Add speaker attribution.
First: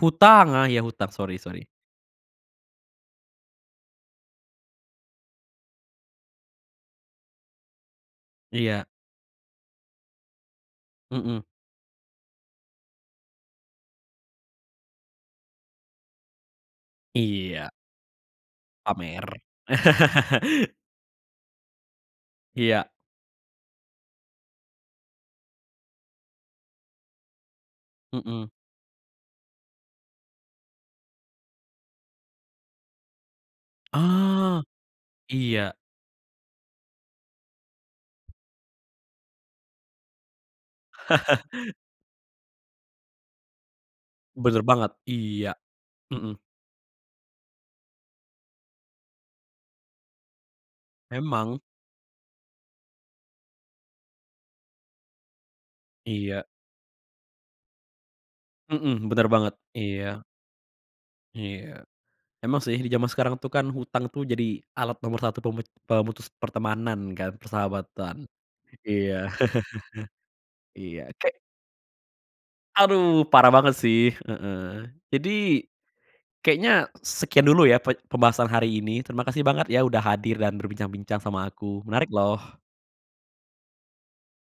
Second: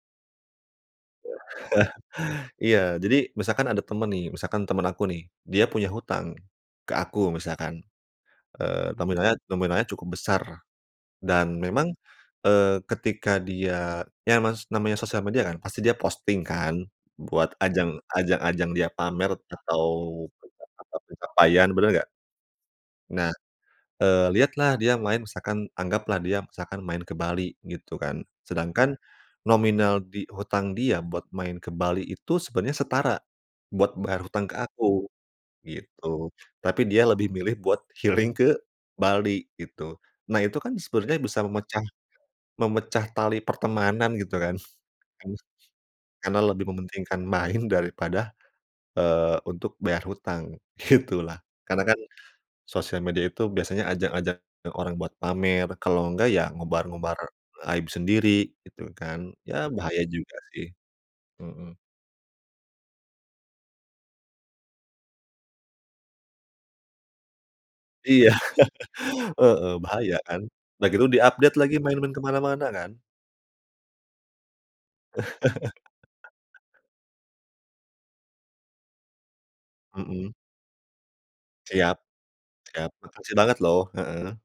Speaker 1: Hutang, ah, iya, hutang. Sorry sorry.
Speaker 2: Iya, jadi misalkan ada temen nih, misalkan temen aku nih. Dia punya hutang ke aku misalkan.
Speaker 1: Iya.
Speaker 2: Eee, nominalnya nominalnya cukup besar
Speaker 1: Hmm.
Speaker 2: dan memang, eee, ketika dia ya Mas namanya sosial media kan pasti dia posting kan buat
Speaker 1: Iya.
Speaker 2: ajang ajang-ajang dia pamer
Speaker 1: Pamer.
Speaker 2: atau [unintelligible] pencapaian benar enggak?
Speaker 1: Iya.
Speaker 2: Nah. Eee, lihatlah dia main misalkan anggaplah dia misalkan main ke Bali gitu kan,
Speaker 1: Hmm.
Speaker 2: sedangkan nominal di hutang dia buat main ke Bali itu sebenarnya setara buat bayar hutang ke
Speaker 1: Ah,
Speaker 2: aku,
Speaker 1: iya.
Speaker 2: gitu. Tapi dia lebih milih buat healing ke Bali, gitu. Nah, itu kan sebenarnya bisa memecah memecah tali pertemanan gitu kan,
Speaker 1: Benar banget, iya, hmm.
Speaker 2: karena lebih mementingkan main daripada, eee, untuk bayar hutang, gitu lah.
Speaker 1: Emang.
Speaker 2: Karena kan, sosial media itu biasanya ajang-ajang orang buat pamer kalau enggak
Speaker 1: Iya.
Speaker 2: ya ngobar-ngobar aib sendiri gitu
Speaker 1: Hmm, benar
Speaker 2: kan,
Speaker 1: banget,
Speaker 2: ya bahaya
Speaker 1: iya.
Speaker 2: juga sih, mhm.
Speaker 1: Iya. Emang sih di zaman sekarang tuh kan hutang tuh jadi alat nomor 1 pemet pemutus pertemanan kan, persahabatan.
Speaker 2: Iya,
Speaker 1: Iya,
Speaker 2: heeh, bahaya kan. Udah
Speaker 1: iya.
Speaker 2: gitu
Speaker 1: Ke
Speaker 2: di-update lagi main-main ke mana-mana kan.
Speaker 1: Aduh, parah banget sih heeh. Jadi kayaknya sekian dulu ya pe pembahasan hari ini. Terimakasih banget ya udah
Speaker 2: Hmm.
Speaker 1: hadir dan berbincang-bincang sama aku.
Speaker 2: Siap,
Speaker 1: Menarik loh.
Speaker 2: siap. Makasih banget, loh. Heeh.